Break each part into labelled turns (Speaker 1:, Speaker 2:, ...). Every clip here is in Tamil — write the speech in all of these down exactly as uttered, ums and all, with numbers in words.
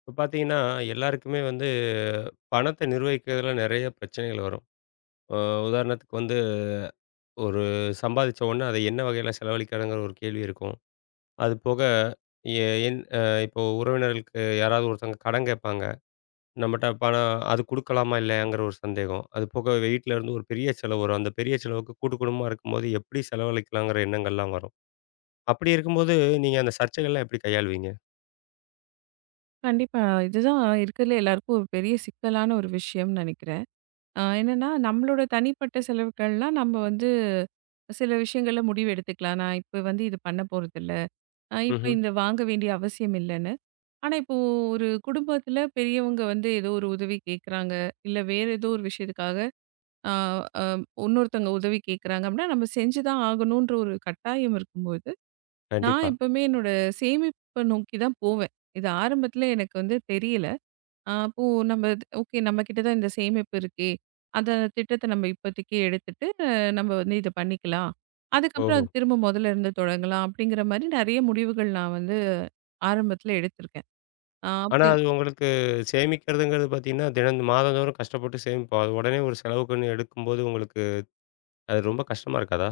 Speaker 1: இப்ப பார்த்தீங்கன்னா, எல்லாருக்குமே வந்து பணத்த நிர்வகிக்கிறதுல நெறைய பிரச்சனைகள் வரும். அ உதாரணத்துக்கு வந்து ஒரு சம்பாதிச்ச உடனே அத என்ன வகையில செலவழிக்கிறதுங்கிற ஒரு கேள்வி இருக்கும். அது போக எ என் அ இப்போ உறவினர்களுக்கு யாராவது ஒருத்தவங்க கடன் கேட்பாங்க. நம்மட்ட பணம் அது குடுக்கலாமா இல்லையாங்கிற ஒரு சந்தேகம். அது போக வீட்ல இருந்து ஒரு பெரிய செலவு வரும். அந்த பெரிய செலவுக்கு கூட்டு குடும்பமா இருக்கும்போது எப்படி செலவழிக்கலாங்கிற எண்ணங்கள்லாம் வரும். அப்படி இருக்கும்போது நீங்க அந்த சர்ச்சைகள்லாம் எப்படி கையாளுவீங்க?
Speaker 2: கண்டிப்பா. இதுதான் இருக்கிறதுல எல்லாருக்கும் ஒரு பெரிய சிக்கலான ஒரு விஷயம்னு நெனைக்கிறேன். அ என்னன்னா, நம்மளோட தனிப்பட்ட செலவுகள்லாம் நம்ம வந்து சில விஷயங்கள்ல முடிவு எடுத்துக்கலாம். நான் இப்ப வந்து இது பண்ண போறதில்ல. அ இப்ப
Speaker 1: ம்ஹ்ம்.
Speaker 2: இந்த வாங்க வேண்டிய அவசியம் இல்லன்னு. ஆனா, இப்போ ஒரு குடும்பத்தில பெரியவங்க வந்து ஏதோ ஒரு உதவி கேட்குறாங்க. இல்ல வேற ஏதோ ஒரு விஷயத்துக்காக அ அ இன்னொருத்தவங்க உதவி கேட்குறாங்க அப்படின்னா, நம்ம செஞ்சு தான் ஆகணுன்ற ஒரு கட்டாயம் இருக்கும்போது, நான்
Speaker 1: கண்டிப்பா.
Speaker 2: எப்பவுமே என்னோட சேமிப்ப நோக்கி தான் போவேன். இது ஆரம்பத்தில எனக்கு வந்து தெரியல. ஆ, அப்போ நம்ம ஓகே, நம்ம கிட்ட தான் இந்த சேமிப்பு இருக்கே. அந்த திட்டத்த நம்ம இப்போதைக்கு எடுத்துட்டு அஹ், நம்ம வந்து இத பண்ணிக்கலாம். அதுக்கப்புறம்
Speaker 1: ஓஹோ!
Speaker 2: அது திரும்ப முதல்ல இருந்து தொடங்கலாம் அப்படிங்கிற மாரி நெறைய முடிவுகள் நான் வந்து ஆரம்பத்துல எடுத்திருக்கேன். ஆ
Speaker 1: ஆனா,
Speaker 2: அப்படி
Speaker 1: அது உங்களுக்கு சேமிக்கிறதுங்கிறது பார்த்தீங்கன்னா, தினம் மாதந்தோறும் கஷ்டப்பட்டு சேமிப்போம். அது உடனே ஒரு செலவுக்குன்னு எடுக்கும்போது உங்களுக்கு அது ரொம்ப கஷ்டமா இருக்காதா?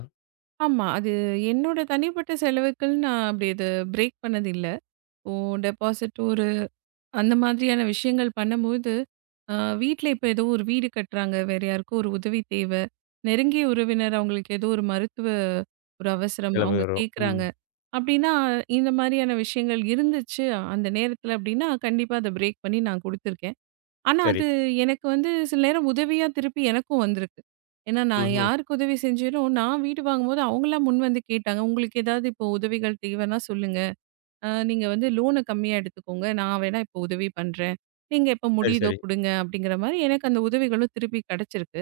Speaker 2: ஆமா. அது என்னோட தனிப்பட்ட செலவுக்குன்னு நான் அப்படி இது பிரேக் பண்ணது இல்ல. ஓ டெபாசிட் ஒரு அந்த மாதிரியான விஷயங்கள் பண்ணும்போது, அ வீட்ல இப்ப ஏதோ ஒரு வீடு கட்டுறாங்க, வேற யாருக்கோ ஒரு உதவி தேவை. நெருங்கிய உறவினர் அவங்களுக்கு ஏதோ ஒரு மருத்துவ ஒரு அவசரம்
Speaker 1: சில
Speaker 2: அவங்க
Speaker 1: பேர் வரும். ம்.
Speaker 2: கேட்குறாங்க. அப்படின்னா, இந்த மாதிரியான விஷயங்கள் இருந்துச்சு. அந்த நேரத்தில அப்படின்னா, கண்டிப்பா அத பிரேக் பண்ணி நான் குடுத்துருக்கேன். ஆனா,
Speaker 1: சரி.
Speaker 2: அது எனக்கு வந்து சில நேரம் உதவியா திருப்பி எனக்கும் வந்திருக்கு. ஏன்னா, நான்
Speaker 1: ம்ஹ்ம்.
Speaker 2: யாருக்கு உதவி செஞ்சேனோ, நான் வீடு வாங்கும்போது அவங்களா முன் வந்து கேட்டாங்க. "உங்களுக்கு ஏதாவது இப்போ உதவிகள் தேவைன்னா சொல்லுங்க. அ நீங்க வந்து லோன கம்மியா எடுத்துக்கோங்க. நான் வேணா இப்போ உதவி பண்றேன். நீங்க எப்ப
Speaker 1: சரி,
Speaker 2: முடியுதோ
Speaker 1: சரி.
Speaker 2: குடுங்க." அப்படிங்கிற மாரி எனக்கு அந்த உதவிகளும் திருப்பி கிடைச்சிருக்கு.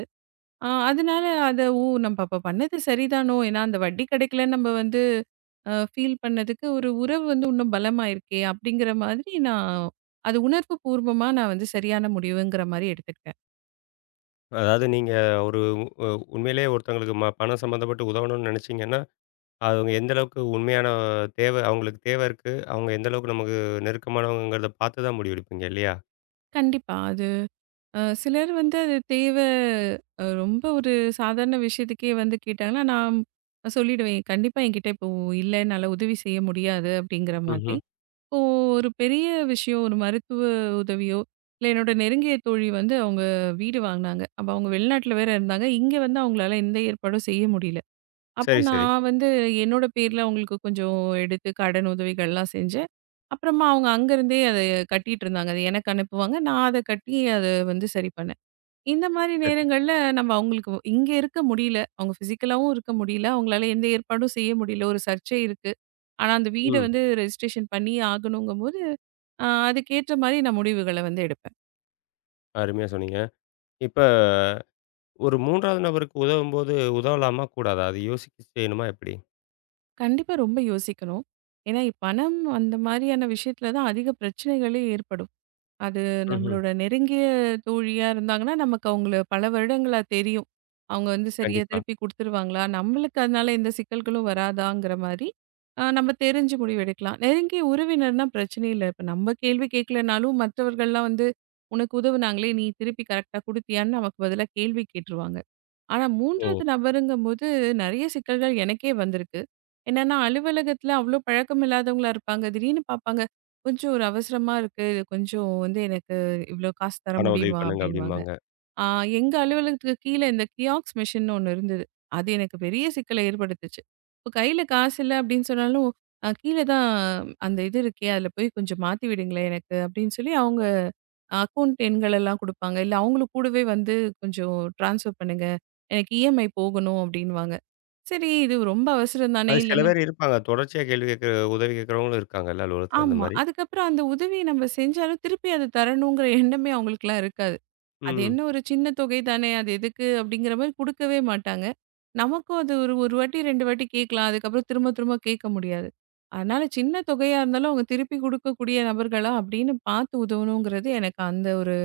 Speaker 2: அ அதனால அத ஓ! நம்ம அப்ப பண்ணது சரிதானோ! ஏன்னா அந்த வட்டி கிடைக்கலன்னு நம்ம வந்து அ ஃபீல் பண்ணதுக்கு ஒரு உறவு வந்து இன்னும் பலமாயிருக்கே அப்படிங்கிற மாதிரி, நான் அது உணர்வு பூர்வமா நான் வந்து சரியான முடிவுங்கிற மாரி எடுத்துக்கிட்டேன்.
Speaker 1: அதாவது நீங்க ஒரு உ உண்மையிலேயே ஒருத்தவங்களுக்கு ம பணம் சம்மந்தப்பட்டு உதவணும்னு நினைச்சீங்கன்னா, அவங்க எந்த அளவுக்கு உண்மையான தேவை அவங்களுக்கு தேவை இருக்கு, அவங்க எந்த அளவுக்கு நமக்கு நெருக்கமானவங்கங்கிறத பார்த்து தான் முடிவெடுப்பீங்க இல்லையா?
Speaker 2: கண்டிப்பா. அது அ சிலர் வந்து அது தேவ அ ரொம்ப ஒரு சாதாரண விஷயத்துக்கே வந்து கேட்டாங்கன்னா, நான் சொல்லிடுவேன். கண்டிப்பா என்கிட்ட இப்போ இல்ல, என்னால உதவி செய்ய முடியாது அப்படிங்கிற மாதிரி.
Speaker 1: ம்ஹ்ம்.
Speaker 2: இப்போ ஒரு பெரிய விஷயம், ஒரு மருத்துவ உதவியோ, இல்ல என்னோட நெருங்கிய தோழி வந்து அவங்க வீடு வாங்குனாங்க. அப்ப அவங்க வெளிநாட்டுல வேற இருந்தாங்க. இங்க வந்து அவங்களால எந்த ஏற்பாடும் செய்ய முடியல. அப்போ
Speaker 1: சரி, சரி.
Speaker 2: நான் வந்து என்னோட பேர்ல அவங்களுக்கு கொஞ்சம் எடுத்து கடன் உதவிகள்லாம் செஞ்சேன். அப்புறமா அவங்க அங்கருந்தே அத கட்டிட்டு இருந்தாங்க. அத எனக்கு அனுப்புவாங்க. நான் அத கட்டி அத வந்து சரி பண்ணேன். இந்த மாரி
Speaker 1: சரி.
Speaker 2: நேரங்கள்ல நம்ம அவங்களுக்கு இங்க இருக்க முடியல. அவங்க பிசிக்கலாவும் இருக்க முடியல. அவங்களால எந்த ஏற்பாடும் செய்ய முடியல. ஒரு சர்ச்சை இருக்கு. ஆனா அந்த வீட
Speaker 1: ம்.
Speaker 2: வந்து ரெஜிஸ்ட்ரேஷன் பண்ணியே ஆகணுங்கும்போது, அ அதுக்கேற்ற மாரி நான் முடிவுகள வந்து எடுப்பேன்.
Speaker 1: அருமையா சொன்னீங்க. இப்ப ஒரு 3வது நபருக்கு உதவும்போது உதவலாமா? கூடாதா? அது யோசிச்சு செய்யணுமா எப்படி?
Speaker 2: கண்டிப்பா ரொம்ப யோசிக்கணும். ஏன்னா, பணம் அந்த மாரியான விஷயத்துல தான் அதிக பிரச்சனைகளே ஏற்படும். அது
Speaker 1: ம்ஹ்ம்.
Speaker 2: நம்மளோட நெருங்கிய தோழியா இருந்தாங்கன்னா, நமக்கு அவங்கள பல வருடங்களா தெரியும். அவங்க வந்து சரியா
Speaker 1: கண்டிப்பா.
Speaker 2: திருப்பி குடுத்துருவாங்களா? நம்மளுக்கு அதனால எந்த சிக்கல்களும் வராதாங்கிற மாரி, அ நம்ம தெரிஞ்சு முடிவெடுக்கலாம். நெருங்கிய உறவினர்னா பிரச்சனை இல்ல. இப்ப நம்ம கேள்வி கேட்கலனாலும் மற்றவர்கள்லாம் வந்து, "உனக்கு உதவுனாங்களே! நீ திருப்பி கரெக்ட்டா குடுத்தியான்னு?" நமக்கு பதிலா கேள்வி கேட்டுருவாங்க. ஆனா
Speaker 1: ஓ!
Speaker 2: 3வது நபருங்கும்போது நெறைய சிக்கல்கள் எனக்கே வந்திருக்கு. என்னன்னா அலுவலகத்துல அவ்ளோ பழக்கம் இல்லாதவங்களா இருப்பாங்க. திடீர்னு பார்ப்பாங்க. "கொஞ்சம் ஒரு அவசரமா இருக்கு. இது கொஞ்சம் வந்து எனக்கு இவ்ளோ காசு தர
Speaker 1: பண உதவி
Speaker 2: முடியுமா?"
Speaker 1: பண்ணுங்க
Speaker 2: அப்படின்னுவாங்க.
Speaker 1: அப்படிம்பாங்க.
Speaker 2: ஆ எங்க அலுவலகத்துக்கு கீழ இந்த கியாக்ஸ் மிஷின்னு ஒண்ணு இருந்தது. அது எனக்கு பெரிய சிக்கல ஏற்படுத்துச்சு. இப்போ கையில காசு இல்ல அப்படின்னு சொன்னாலும், "அ கீழ தான் அந்த இது இருக்கே, அதுல போய் கொஞ்சம் மாத்தி விடுங்களேன் எனக்கு" அப்படின்னு சொல்லி அவங்க அக்கவுண்ட் எண்கள் எல்லாம் குடுப்பாங்க. இல்ல அவங்களும் கூடவே வந்து கொஞ்சம் ட்ரான்ஸ்ஃபர் பண்ணுங்க. எனக்கு இஎம்ஐ போகணும் அப்டின்னுவாங்க. சரி இது ரொம்ப அவசரம் தானே
Speaker 1: அது சில
Speaker 2: இல்லன்னா
Speaker 1: பேர் இருப்பாங்க. தொடர்ச்சியா கேள்வி கேட்கிற உதவி கேட்கிறவங்களும் இருக்காங்கல்ல அலுவலகத்துல அந்த
Speaker 2: ஆமா.
Speaker 1: மாரி.
Speaker 2: அதுக்கப்புறம் அந்த உதவிய நம்ம செஞ்சாலும் திருப்பி அத தரணுங்கிற எண்ணமே அவங்களுக்கெல்லாம் இருக்காது. அது
Speaker 1: ம்.
Speaker 2: என்ன ஒரு சின்ன தொகை தானே அது எதுக்கு அப்படிங்கிற மாரி குடுக்கவே மாட்டாங்க. நமக்கும் அது ஒரு 1 வாட்டி ரெண்டு வாட்டி கேட்கலாம். அதுக்கப்புறம் திரும்ப திரும்ப கேட்க முடியாது. அதனால சின்ன தொகையா இருந்தாலும் அவங்க திருப்பி குடுக்கக்கூடிய நபர்களா அப்படின்னு பார்த்து உதவணுங்கிறது எனக்கு அந்த ஒரு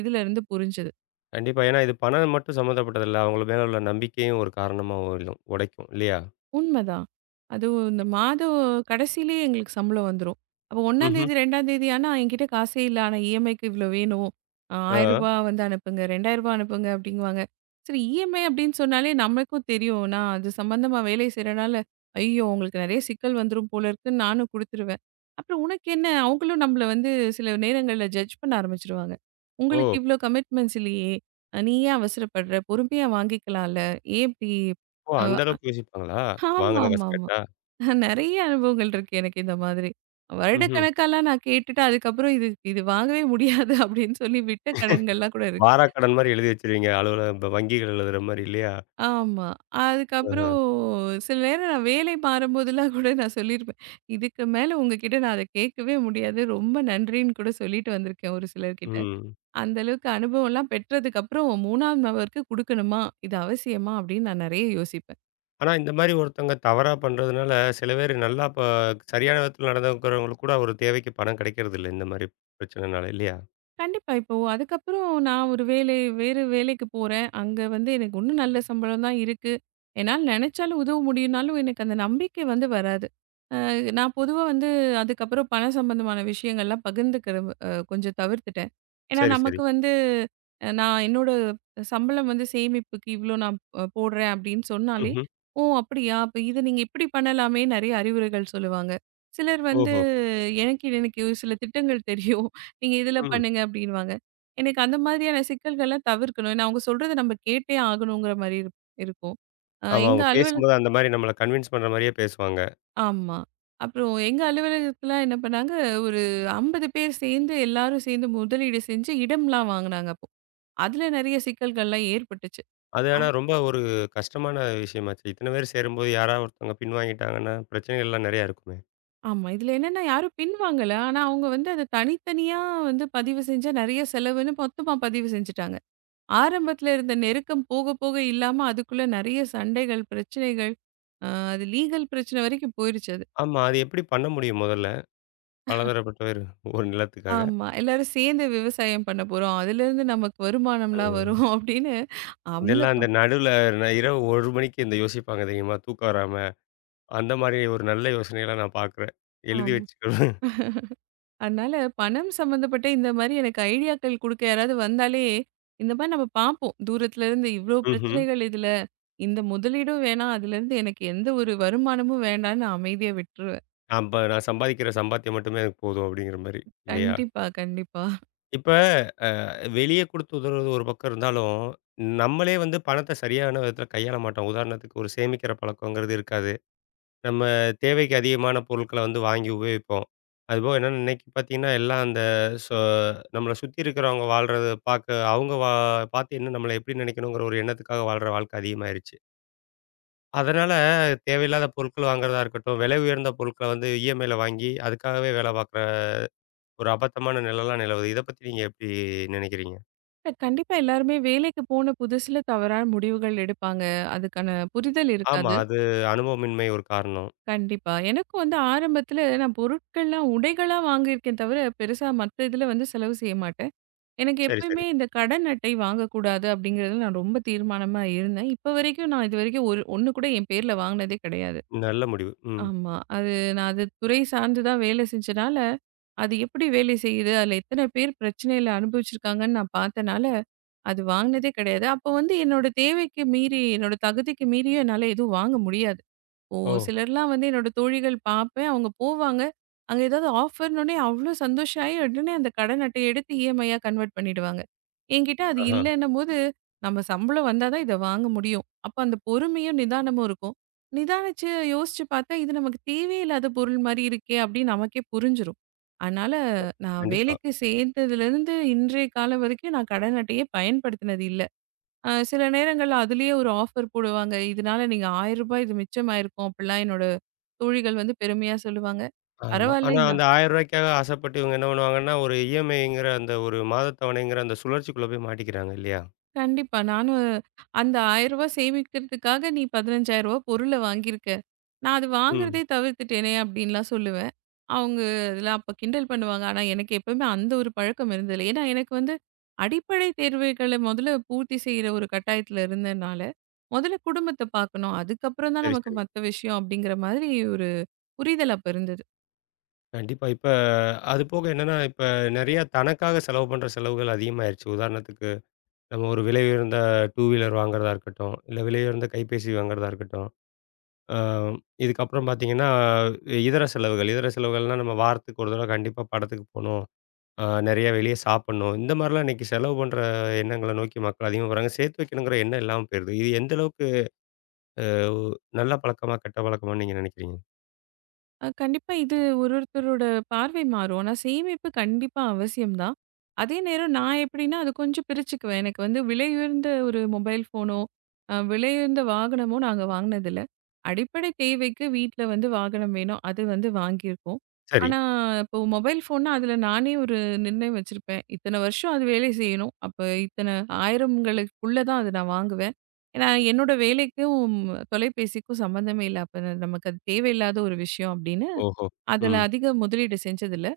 Speaker 2: இதுல இருந்து புரிஞ்சது.
Speaker 1: கண்டிப்பா. ஏன்னா இது பணம் மட்டும் சம்மந்தப்பட்டதில்ல. அவங்க மேல உள்ள நம்பிக்கையும் ஒரு காரணமா உள்ள உடைக்கும் இல்லையா?
Speaker 2: உண்மதான். அதுவும் இந்த மாதம் கடைசியிலயே எங்களுக்கு சம்பளம் வந்துரும். அப்போ ஒன்றாம்
Speaker 1: ம்ஹ்ம்.
Speaker 2: தேதி, இரண்டாம் தேதி ஆனா என்கிட்ட காசே இல்ல. ஆனா இஎம்ஐக்கு இவ்ளோ வேணும். அ ரூ.
Speaker 1: ஆ.
Speaker 2: ஆயிரம் வந்து அனுப்புங்க. ரூ. ரெண்டாயிரம் அனுப்புங்க அப்படிங்குவாங்க. சரி இஎம்ஐ அப்படின்னு சொன்னாலே நமக்கும் தெரியும். நான் அது சம்பந்தமா வேலை செய்றனால, ஐயோ! உங்களுக்கு நெறைய சிக்கல் வந்துரும் போல இருக்குன்னு நானும் குடுத்துருவேன். அப்புறம் உனக்கு என்ன? அவங்களும் நம்மள வந்து சில நேரங்கள்ல ஜட்ஜ் பண்ண ஆரம்பிச்சுருவாங்க. உங்களுக்கு
Speaker 1: ஓ!
Speaker 2: இவ்ளோ கமிட்மெண்ட்ஸ் இல்லையே! அ நீ ஏன் அவசரப்படுற? பொறுமையா வாங்கிக்கலாம்ல. ஏன் இப்படி
Speaker 1: ஓ! அந்த
Speaker 2: அ
Speaker 1: அளவுக்கு யோசிப்பாங்களா? வாங்குன காசு
Speaker 2: ஆமாமாமா.
Speaker 1: கேட்டா?
Speaker 2: நெறைய அனுபவங்கள் இருக்கு எனக்கு இந்த மாதிரி.
Speaker 1: ம்ஹ்ம்.
Speaker 2: வருடக்கணக்காலாம் நான் கேட்டுட்டு அதுக்கப்புறம் இது இது வாங்கவே முடியாது அப்படின்னு சொல்லி விட்ட கடன்கள்லாம் கூட இருக்கு.
Speaker 1: வாராக்கடன் மாரி எழுதி வச்சுருவீங்க. அலுவலக வங்கிகள் எழுதுற மாரி இல்லையா?
Speaker 2: ஆமா.
Speaker 1: ஆஹ.
Speaker 2: அதுக்கப்புறம் சில நேரம் நான் வேலை மாறும்போதெல்லாம் கூட நான் சொல்லியிருப்பேன். இதுக்கு மேல உங்ககிட்ட நான் அத கேட்கவே முடியாது. ரொம்ப நன்றின்னு கூட சொல்லிட்டு வந்திருக்கேன் ஒரு சிலர்கிட்ட.
Speaker 1: ம்.
Speaker 2: அந்த அளவுக்கு அனுபவம்லாம் பெற்றதுக்கப்புறம் 3வது நபருக்கு குடுக்கணுமா? இது அவசியமா? அப்படின்னு நான் நெறைய யோசிப்பேன்.
Speaker 1: ஆனா, இந்த மாரி ஒருத்தவங்க தவறா பண்றதுனால, சில பேரு நல்லா இப்ப சரியான விதத்துல நடந்துக்கிறவங்களுக்கு கூட ஒரு தேவைக்கு பணம் கிடைக்கிறதில்ல. இந்த மாரி பிரச்சனைனால இல்லையா?
Speaker 2: கண்டிப்பா. இப்போ அதுக்கப்புறம் நான் ஒரு வேலை வேறு வேலைக்கு போறேன். அங்க வந்து எனக்கு இன்னும் நல்ல சம்பளம் தான் இருக்கு. என்னால நெனச்சாலும் உதவ முடியும்னாலும் எனக்கு அந்த நம்பிக்கை வந்து வராது. நான் பொதுவா வந்து அதுக்கப்புறம் பண சம்பந்தமான விஷயங்கள்லாம் பகிர்ந்துக்கிறது அ, கொஞ்சம் தவிர்த்துட்டேன். ஏன்னா
Speaker 1: சரி, சரி.
Speaker 2: நமக்கு வந்து அ, நான் என்னோட சம்பளம் வந்து சேமிப்புக்கு இவ்ளோ நான் அ, போடுறேன் அப்படின்னு சொன்னாலே,
Speaker 1: ம்ஹ்ம்.
Speaker 2: "ஓ! அப்படியா? அப்ப இத நீங்க இப்படி பண்ணலாமே" நெறைய அறிவுரைகள் சொல்லுவாங்க. சிலர் வந்து
Speaker 1: ஓஹோ!
Speaker 2: எனக்கு இது- எனக்கு சில திட்டங்கள் தெரியும். நீங்க இதுல
Speaker 1: ம்.
Speaker 2: பண்ணுங்க அப்படின்னுவாங்க. எனக்கு அந்த மாதிரியான சிக்கல்கள்லாம் தவிர்க்கணும். ஏன்னா அவங்க சொல்றத நம்ம கேட்டே ஆகணுங்கிற மாரி இருக் இருக்கும். அ
Speaker 1: ஆமா.
Speaker 2: எங்க
Speaker 1: அவங்க பேசும்போது
Speaker 2: அலுவலகத்துல
Speaker 1: அந்த மாரி நம்மள கன்வின்ஸ் பண்ற மாரியே பேசுவாங்க.
Speaker 2: ஆமா. அப்புறம் எங்க அலுவலகத்தில என்ன பண்ணாங்க, ஒரு ஐம்பது பேர் சேர்ந்து, எல்லாரும் சேர்ந்து முதலீடு செஞ்சு இடம்லாம் வாங்குனாங்க அப்போ. அதில நெறைய சிக்கல்கள்லாம் ஏற்பட்டுச்சு.
Speaker 1: அது
Speaker 2: ஆ.
Speaker 1: ஆனா ரொம்ப ஒரு கஷ்டமான விஷயமாச்சே. இத்தன பேர் சேரும்போது யாரா ஒருத்தவங்க பின்வாங்கிட்டாங்கன்னா, பிரச்சனைகள்லாம் நெறையா இருக்குமே.
Speaker 2: ஆமா. இதில என்னன்னா யாரும் பின்வாங்கல. ஆனா அவங்க வந்து அத தனித்தனியா வந்து பதிவு செஞ்சா நெறைய செலவுன்னு மொத்தமா பதிவு செஞ்சுட்டாங்க. ஆரம்பத்தில இருந்த நெருக்கம் போக போக இல்லாம அதுக்குள்ள நெறைய சண்டைகள், பிரச்சனைகள், அ அது லீகல் பிரச்சனை வரைக்கும் போயிருச்சு அது.
Speaker 1: ஆமா. அது எப்படி பண்ண முடியும் முதல்ல? பலதரப்பட்டவர் ஒரு நிலத்துக்காக.
Speaker 2: ஆமா. எல்லாரும் சேர்ந்து விவசாயம் பண்ண போறோம். அதிலேருந்து நமக்கு வருமானம்லாம்
Speaker 1: ம்.
Speaker 2: வரும் அப்படின்னு அந்த
Speaker 1: இதெல்லாம் இந்த நடுவுல ந இரவு ஒரு மணிக்கு இந்த யோசிப்பாங்க தெரியுமா? தூக்கம் வராம. அந்த மாரி ஒரு நல்ல யோசனைகள நான் பார்க்குறேன். எழுதி
Speaker 2: ஆமா.
Speaker 1: வச்சுக்கணும்.
Speaker 2: அதனால பணம் சம்மந்தப்பட்ட இந்த மாரி எனக்கு ஐடியாக்கள் குடுக்க யாராவது வந்தாலே, இந்த மாரி நம்ம பார்ப்போம். தூரத்துல இருந்து இவ்ளோ
Speaker 1: ம்ஹ்ம்.
Speaker 2: பிரச்சனைகள் இதுல. இந்த முதலீடும் வேணாம். அதுலேருந்து எனக்கு எந்த ஒரு வருமானமும் வேண்டான்னு நான் அமைதியா விட்டுருவேன்.
Speaker 1: அப்ப நான் சம்பாதிக்கிற சம்பாத்தியம் மட்டுமே எனக்கு போதும் அப்படிங்கிற மாரி இல்லையா?
Speaker 2: கண்டிப்பா, கண்டிப்பா.
Speaker 1: இப்ப வெளிய குடுத்து உதவுறது ஒரு பக்கம் இருந்தாலும், நம்மளே வந்து பணத்த சரியான விதத்துல கையாள மாட்டோம். உதாரணத்துக்கு ஒரு சேமிக்கிற பழக்கங்கிறது இருக்காது. நம்ம தேவைக்கு அதிகமான பொருட்கள வந்து வாங்கி உபயோகிப்போம். அதுபோக என்னன்னா இன்னைக்கு பார்த்தீங்கன்னா, எல்லாம் அந்த சொ நம்மள சுத்தி இருக்கிறவங்க வாழ்றத பார்க்க அவங்க வா பார்த்து இன்னும் நம்மள எப்படி நினைக்கணுங்கிற ஒரு எண்ணத்துக்காக வாழ்ற வாழ்க்கை அதிகமாயிருச்சு. அதனால தேவையில்லாத பொருட்கள் வாங்குறதா இருக்கட்டும், விலை உயர்ந்த பொருட்கள வந்து இஎம்ஐல வாங்கி, அதுக்காகவே வேலை பார்க்குற ஒரு அபத்தமான நிலைலாம் நிலவுது. இத பத்தி நீங்க எப்படி நினைக்கிறீங்க?
Speaker 2: இல்ல, கண்டிப்பா எல்லாருமே வேலைக்கு போன புதுசுல தவறான முடிவுகள் எடுப்பாங்க. அதுக்கான புரிதல்
Speaker 1: ஆமா,
Speaker 2: இருக்காது.
Speaker 1: அது அனுபவமின்மை ஒரு காரணம்.
Speaker 2: கண்டிப்பா. எனக்கும் வந்து ஆரம்பத்துல நான் பொருட்கள்லாம் உடைகளா வாங்கியிருக்கேன் தவிர, பெருசா மத்த இதுல வந்து செலவு செய்ய மாட்டேன். எனக்கு
Speaker 1: சரி, சரி.
Speaker 2: எப்பயுமே இந்த கடன் அட்டை வாங்கக்கூடாது அப்படிங்கிறதுல நான் ரொம்ப தீர்மானமா இருந்தேன். இப்ப வரைக்கும் நான் இதுவரைக்கும் ஒரு ஒன்று கூட என் பேர்ல வாங்குனதே கிடையாது.
Speaker 1: நல்ல முடிவு. ம்.
Speaker 2: ஆமா. அது நான் அது துறை சார்ந்து தான் வேலை செஞ்சனால, அது எப்படி வேலை செய்யுது? அதுல எத்தன பேர் பிரச்சனையில அனுபவிச்சிருக்காங்கன்னு நான் பார்த்தனால, அது வாங்குனதே கிடையாது. அப்போ வந்து என்னோட தேவைக்கு மீறி, என்னோட தகுதிக்கு மீறியும் என்னால எதுவும் வாங்க முடியாது. ஓ!
Speaker 1: ஓ!
Speaker 2: சிலர்லாம் வந்து என்னோட தோழிகள் பார்ப்பேன். அவங்க போவாங்க. அங்க ஏதாவது ஆஃபர்னோனே அவ்ளோ சந்தோஷம் ஆயி உடனே அந்த கடன் அட்டைய எடுத்து இஎம்ஐயா கன்வெர்ட் பண்ணிடுவாங்க. என்கிட்ட அது
Speaker 1: ஆஹா.
Speaker 2: இல்லன்னும்போது, நம்ம சம்பளம் வந்தா தான் இத வாங்க முடியும். அப்ப அந்த பொறுமையும், நிதானமும் இருக்கும். நிதானிச்சு யோசிச்சு பார்த்தா, இது நமக்கு தேவையே இல்லாத பொருள் மாரி இருக்கே! அப்படின்னு நமக்கே புரிஞ்சிரும். அதனால நான்
Speaker 1: கண்டிப்பா.
Speaker 2: வேலைக்கு சேர்ந்ததுலேருந்து இன்றைய காலம் வரைக்கும் நான் கடன் அட்டையே பயன்படுத்தினது இல்ல. அ சில நேரங்கள்ல அதிலேயே ஒரு ஆஃபர் போடுவாங்க. இதனால நீங்க ரூ. ஆயிரம் இது மிச்சமாயிருக்கும். அப்டிலாம் என்னோட தோழிகள் வந்து பெருமையா சொல்லுவாங்க.
Speaker 1: ஆமா.
Speaker 2: பரவால்ல
Speaker 1: ஆனா
Speaker 2: இந்த
Speaker 1: அந்த ரூ. 1000க்காக ஆசைப்பட்டு இவங்க என்ன பண்ணுவாங்கன்னா, ஒரு இஎம்ஐங்கிற அந்த ஒரு மாதத் தவணைங்கிற அந்த சுழற்சிக்குள்ள போய் மாட்டிக்கிறாங்க இல்லையா?
Speaker 2: கண்டிப்பா. நானும் அந்த ரூ. ஆயிரம் சேமிக்கிறதுக்காக நீ ரூ. பதினைஞ்சாயிரம் பொருள வாங்கியிருக்க. நான் அது
Speaker 1: ம்.
Speaker 2: வாங்குறதே தவிர்த்துட்டேனே அப்டின்லாம் சொல்லுவேன். அவங்க இதெல்லாம் அப்ப கிண்டல் பண்ணுவாங்க. ஆனா எனக்கு எப்பவுமே அந்த ஒரு பழக்கம் இருந்ததில்ல. ஏன்னா எனக்கு வந்து அடிப்படை தேர்வுகள முதல்ல பூர்த்தி செய்ற ஒரு கட்டாயத்துல இருந்தனால, முதல்ல குடும்பத்த பார்க்கணும். அதுக்கப்புறம் தான்
Speaker 1: சரி,
Speaker 2: நமக்கு
Speaker 1: சரி.
Speaker 2: மத்த விஷயம் அப்டிங்கிற மாதிரி ஒரு புரிதல் அப்ப இருந்தது.
Speaker 1: கண்டிப்பா. இப்ப அது போக என்னன்னா, இப்ப நெறைய தனக்காக செலவு பண்ற செலவுகள் அதிகமாயிருச்சு. உதாரணத்துக்கு நம்ம ஒரு விலை உயர்ந்த டூ வீலர் வாங்குறதா இருக்கட்டும், இல்ல விலை உயர்ந்த கைபேசி வாங்குறதா இருக்கட்டும். அ இதுக்கப்புறம் பார்த்தீங்கன்னா, இதர செலவுகள். இதர செலவுகள்னா நம்ம வாரத்துக்கு ஒரு தடவ கண்டிப்பா படத்துக்கு போணும். அ நெறைய வெளிய சாப்பிடணும். இந்த மாரிலாம் இன்னைக்கு செலவு பண்ற எண்ணங்கள நோக்கி மக்கள் அதிகமா போறாங்க. சேர்த்து வைக்கணுங்கிற எண்ணம் இல்லாம போயிருது. இது எந்த அளவுக்கு நல்ல பழக்கமா, கெட்ட பழக்கமான்னு நீங்க நெனைக்கிறீங்க?
Speaker 2: அ கண்டிப்பா இது ஒரு ஒருத்தரோட பார்வை மாறும். ஆனா சேமிப்பு கண்டிப்பா அவசியம் தான். அதே நேரம் நான் எப்படின்னா, அது கொஞ்சம் பிரிச்சுக்குவேன். எனக்கு வந்து விலை உயர்ந்த ஒரு மொபைல் ஃபோனோ, அ விலை உயர்ந்த வாகனமோ நாங்க வாங்குனதில்ல. அடிப்படை தேவைக்கு வீட்ல வந்து வாகனம் வேணும். அது வந்து வாங்கியிருக்கோம்.
Speaker 1: சரி.
Speaker 2: ஆனா இப்போ மொபைல் ஃபோன்னா அதில நானே ஒரு நிர்ணயம் வச்சிருப்பேன். இத்தன வருஷம் அது வேலை செய்யணும். அப்ப இத்தன ஆயிரங்களுக்குள்ள தான் அத நான் வாங்குவேன். ஏன்னா, என்னோட வேலைக்கும் தொலைபேசிக்கும் சம்மந்தமே இல்ல. அப்ப நமக்கு அது தேவையில்லாத ஒரு விஷயம் அப்படின்னு,
Speaker 1: ஓஹோ!
Speaker 2: அதுல
Speaker 1: ம்.
Speaker 2: அதிக முதலீடு செஞ்சதில்ல.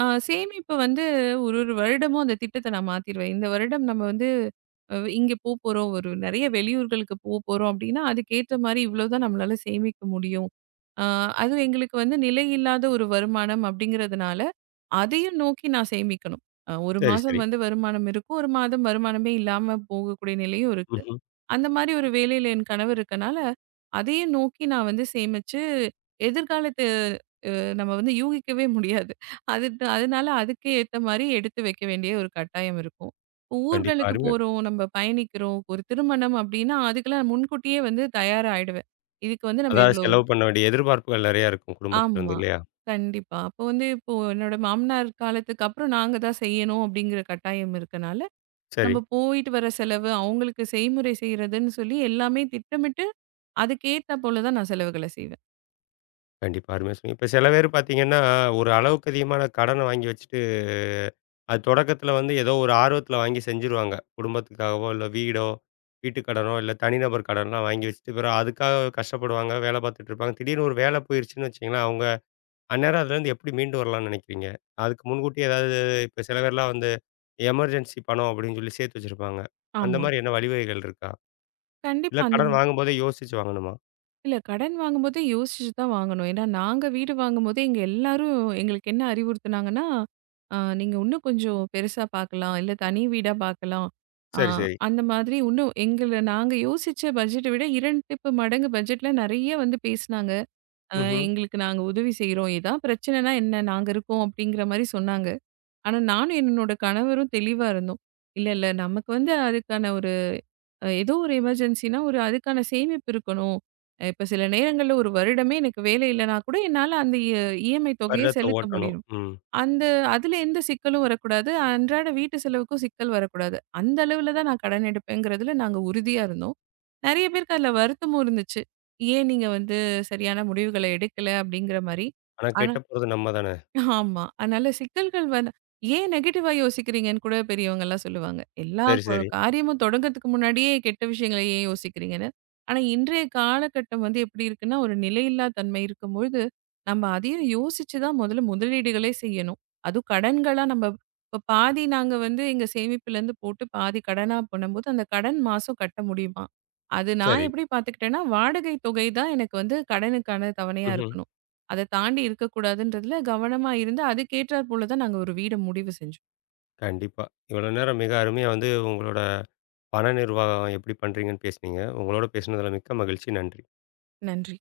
Speaker 2: அ சேமிப்பு வந்து ஒரு ஒரு வருடமும் அந்த திட்டத்த நான் மாத்திருவேன். இந்த வருடம் நம்ம வந்து அ இங்க போப்போறோம், ஒரு நெறைய வெளியூர்களுக்கு போப்போறோம் அப்படின்னா, அதுக்கேத்த மாரி இவ்வளோதான் நம்மளால சேமிக்க முடியும். அ அதுவும் எங்களுக்கு வந்து நிலையில்லாத ஒரு வருமானம் அப்படிங்கிறதுனால, அதையும் நோக்கி நான் சேமிக்கணும். அ ஒரு
Speaker 1: சரி, சரி.
Speaker 2: மாசம் வந்து வருமானம் இருக்கும். ஒரு மாதம் வருமானமே இல்லாம போகக்கூடிய நிலையும் இருக்கு.
Speaker 1: ம்ஹ்ம்.
Speaker 2: அந்த மாரி ஒரு வேலையில என் கணவர் இருக்கனால, அதையும் நோக்கி நான் வந்து சேமிச்சு, எதிர்காலத்து நம்ம வந்து யூகிக்கவே முடியாது. அதுக்கு அதனால அதுக்கு ஏத்த மாரி எடுத்து வைக்க வேண்டிய ஒரு கட்டாயம் இருக்கும். இப்போ
Speaker 1: கண்டிப்பா.
Speaker 2: ஊர்களுக்கு
Speaker 1: அருமையா.
Speaker 2: போறோம், நம்ம பயணிக்கிறோம், ஒரு திருமணம் அப்டின்னா, அதுக்கெல்லாம் முன்கூட்டியே வந்து தயாராயிடுவேன். இதுக்கு வந்து நம்ம
Speaker 1: அதாவது
Speaker 2: இவ்ளோ
Speaker 1: செலவு பண்ண வேண்டிய எதிர்பார்ப்புகள் நெறையா இருக்கும் குடும்பத்திலருந்து
Speaker 2: ஆமா.
Speaker 1: இல்லையா?
Speaker 2: கண்டிப்பா. அப்போ வந்து இப்போ என்னோட மாமனார் காலத்துக்கு அப்புறம் நாங்க தான் செய்யணும் அப்டிங்கிற கட்டாயம் இருக்கனால,
Speaker 1: சரி.
Speaker 2: நம்ம போயிட்டு வர செலவு, அவங்களுக்கு செய்முறை செய்றதுன்னு சொல்லி எல்லாமே திட்டமிட்டு அதுக்கேத்தா போல தான் நான் செலவுகள செய்வேன்.
Speaker 1: கண்டிப்பா. அருமையா சொன்னீங்க. இப்ப சில பேர் பார்த்தீங்கன்னா, ஒரு அளவுக்கு அதிகமான கடன வாங்கி வச்சுட்டு, அது தொடக்கத்தில வந்து ஏதோ ஒரு ஆர்வத்தில வாங்கி செஞ்சுருவாங்க. குடும்பத்துக்காகவோ, இல்ல வீடோ, வீட்டு கடனோ, இல்ல தனிநபர் கடன்லாம் வாங்கி வச்சுட்டு, பிறகு அதுக்காக கஷ்டப்படுவாங்க. வேலை பார்த்துட்டு இருப்பாங்க. திடீர்னு ஒரு வேலை போயிருச்சுன்னு வச்சுக்கங்களேன், அவங்க அந்நேரம் அதுலேருந்து எப்படி மீண்டு வரலாம்ன்னு நினைக்கிறீங்க? அதுக்கு முன்கூட்டியே ஏதாவது இப்ப சில பேர்லாம் வந்து எமர்ஜென்சி பணம் அப்படின்னு சொல்லி சேர்த்து வச்சிருப்பாங்க. அந்த
Speaker 2: ஆமா.
Speaker 1: மாரி என்ன வழிவகைகள் இருக்கா? இல்ல
Speaker 2: கண்டிப்பா. அந்த
Speaker 1: கடன்
Speaker 2: ம-
Speaker 1: வாங்கும்போதே யோசிச்சு வாங்கணுமா?
Speaker 2: இல்ல கடன் வாங்கும்போதே யோசிச்சு தான் வாங்கணும். ஏன்னா நாங்க வீடு வாங்கும்போதே எங்க எல்லாரும் எங்களுக்கு என்ன அறிவுறுத்துனாங்கன்னா, "அ நீங்க இன்னும் கொஞ்சம் பெருசா பார்க்கலாம். இல்ல தனி வீடா பார்க்கலாம்." அ
Speaker 1: சரி, சரி.
Speaker 2: அந்த மாதிரி இன்னும் எங்கள நாங்க யோசிச்ச பட்ஜெட்ட விட இரண்டு மடங்கு பட்ஜெட்ல நெறைய வந்து பேசினாங்க. அ
Speaker 1: ம்ஹ்ம்.
Speaker 2: எங்களுக்கு நாங்க உதவி செய்றோம். இதான் பிரச்சனைனா என்ன? நாங்க இருக்கோம் அப்படிங்கிற மாரி சொன்னாங்க. ஆனா நானும் என்னோட கணவரும் தெளிவா இருந்தோம். இல்ல, இல்ல நமக்கு வந்து அதுக்கான ஒரு அ ஏதோ ஒரு எமர்ஜென்சின்னா, ஒரு அதுக்கான சேமிப்பு இருக்கணும். அ இப்ப சில நேரங்கள்ல 1 வருடமே எனக்கு வேலை இல்லன்னா கூட, என்னால அந்த இ இஎம்ஐ தொகைய
Speaker 1: வருடத்த
Speaker 2: செலுத்த
Speaker 1: ஓட்டணும்.
Speaker 2: முடியணும்.
Speaker 1: ம்.
Speaker 2: அந்த அதுல எந்த சிக்கலும் வரக்கூடாது. அன்றாட வீட்டு செலவுக்கும் சிக்கல் வரக்கூடாது. அந்த அளவுல தான் நான் கடன் எடுப்பேங்கிறதுல நாங்க உறுதியா இருந்தோம். நெறைய பேருக்கு அதுல வருத்தமும் இருந்துச்சு. "ஏன் நீங்க வந்து சரியான முடிவுகள எடுக்கல?" அப்படிங்கிற மாரி.
Speaker 1: ஆனா
Speaker 2: ஆனா
Speaker 1: கெட்டப் போறது நம்ம தான.
Speaker 2: ஆமா. அதனால சிக்கல்கள் வந்து ஏன் நெகட்டிவா யோசிக்கிறீங்கன்னு கூட பெரியவங்கலாம் சொல்லுவாங்க. எல்லா
Speaker 1: சரி,
Speaker 2: கொ
Speaker 1: சரி,
Speaker 2: காரியமும் தொடங்கறதுக்கு முன்னாடியே கெட்ட விஷயங்கள ஏன் யோசிக்கிறீங்கன்னு. ஆனா, இன்றைய காலகட்டம் வந்து எப்படி இருக்குன்னா, ஒரு நிலையில்லா தன்மை இருக்கும்பொழுது, நம்ம அதையும் யோசிச்சு தான் முதல்ல முதலீடுகளே செய்யணும். அதுவும் கடன்களா நம்ம இப்ப பாதி நாங்க வந்து எங்க சேமிப்புலேருந்து போட்டு பாதி கடனா பண்ணும்போது, அந்த கடன் மாசம் கட்ட முடியுமா? அது நான்
Speaker 1: சரி.
Speaker 2: எப்படி பார்த்துக்கிட்டேன்னா, வாடகை தொகை தான் எனக்கு வந்து கடனுக்கான தவணையா
Speaker 1: ம்ஹ்ம்.
Speaker 2: இருக்கணும். அத தாண்டி இருக்கக்கூடாதுன்றதுல கவனமா இருந்து அதுக்கேற்றார் போல தான் நாங்க ஒரு வீட முடிவு செஞ்சோம்.
Speaker 1: கண்டிப்பா. இவ்வளோ நேரம் மிக அருமையா வந்து உங்களோட பண நிர்வாகம் எப்படி பண்றீங்கன்னு பேசுனீங்க. உங்களோட பேசுனதுல மிக்க மகிழ்ச்சி. நன்றி.
Speaker 2: நன்றி.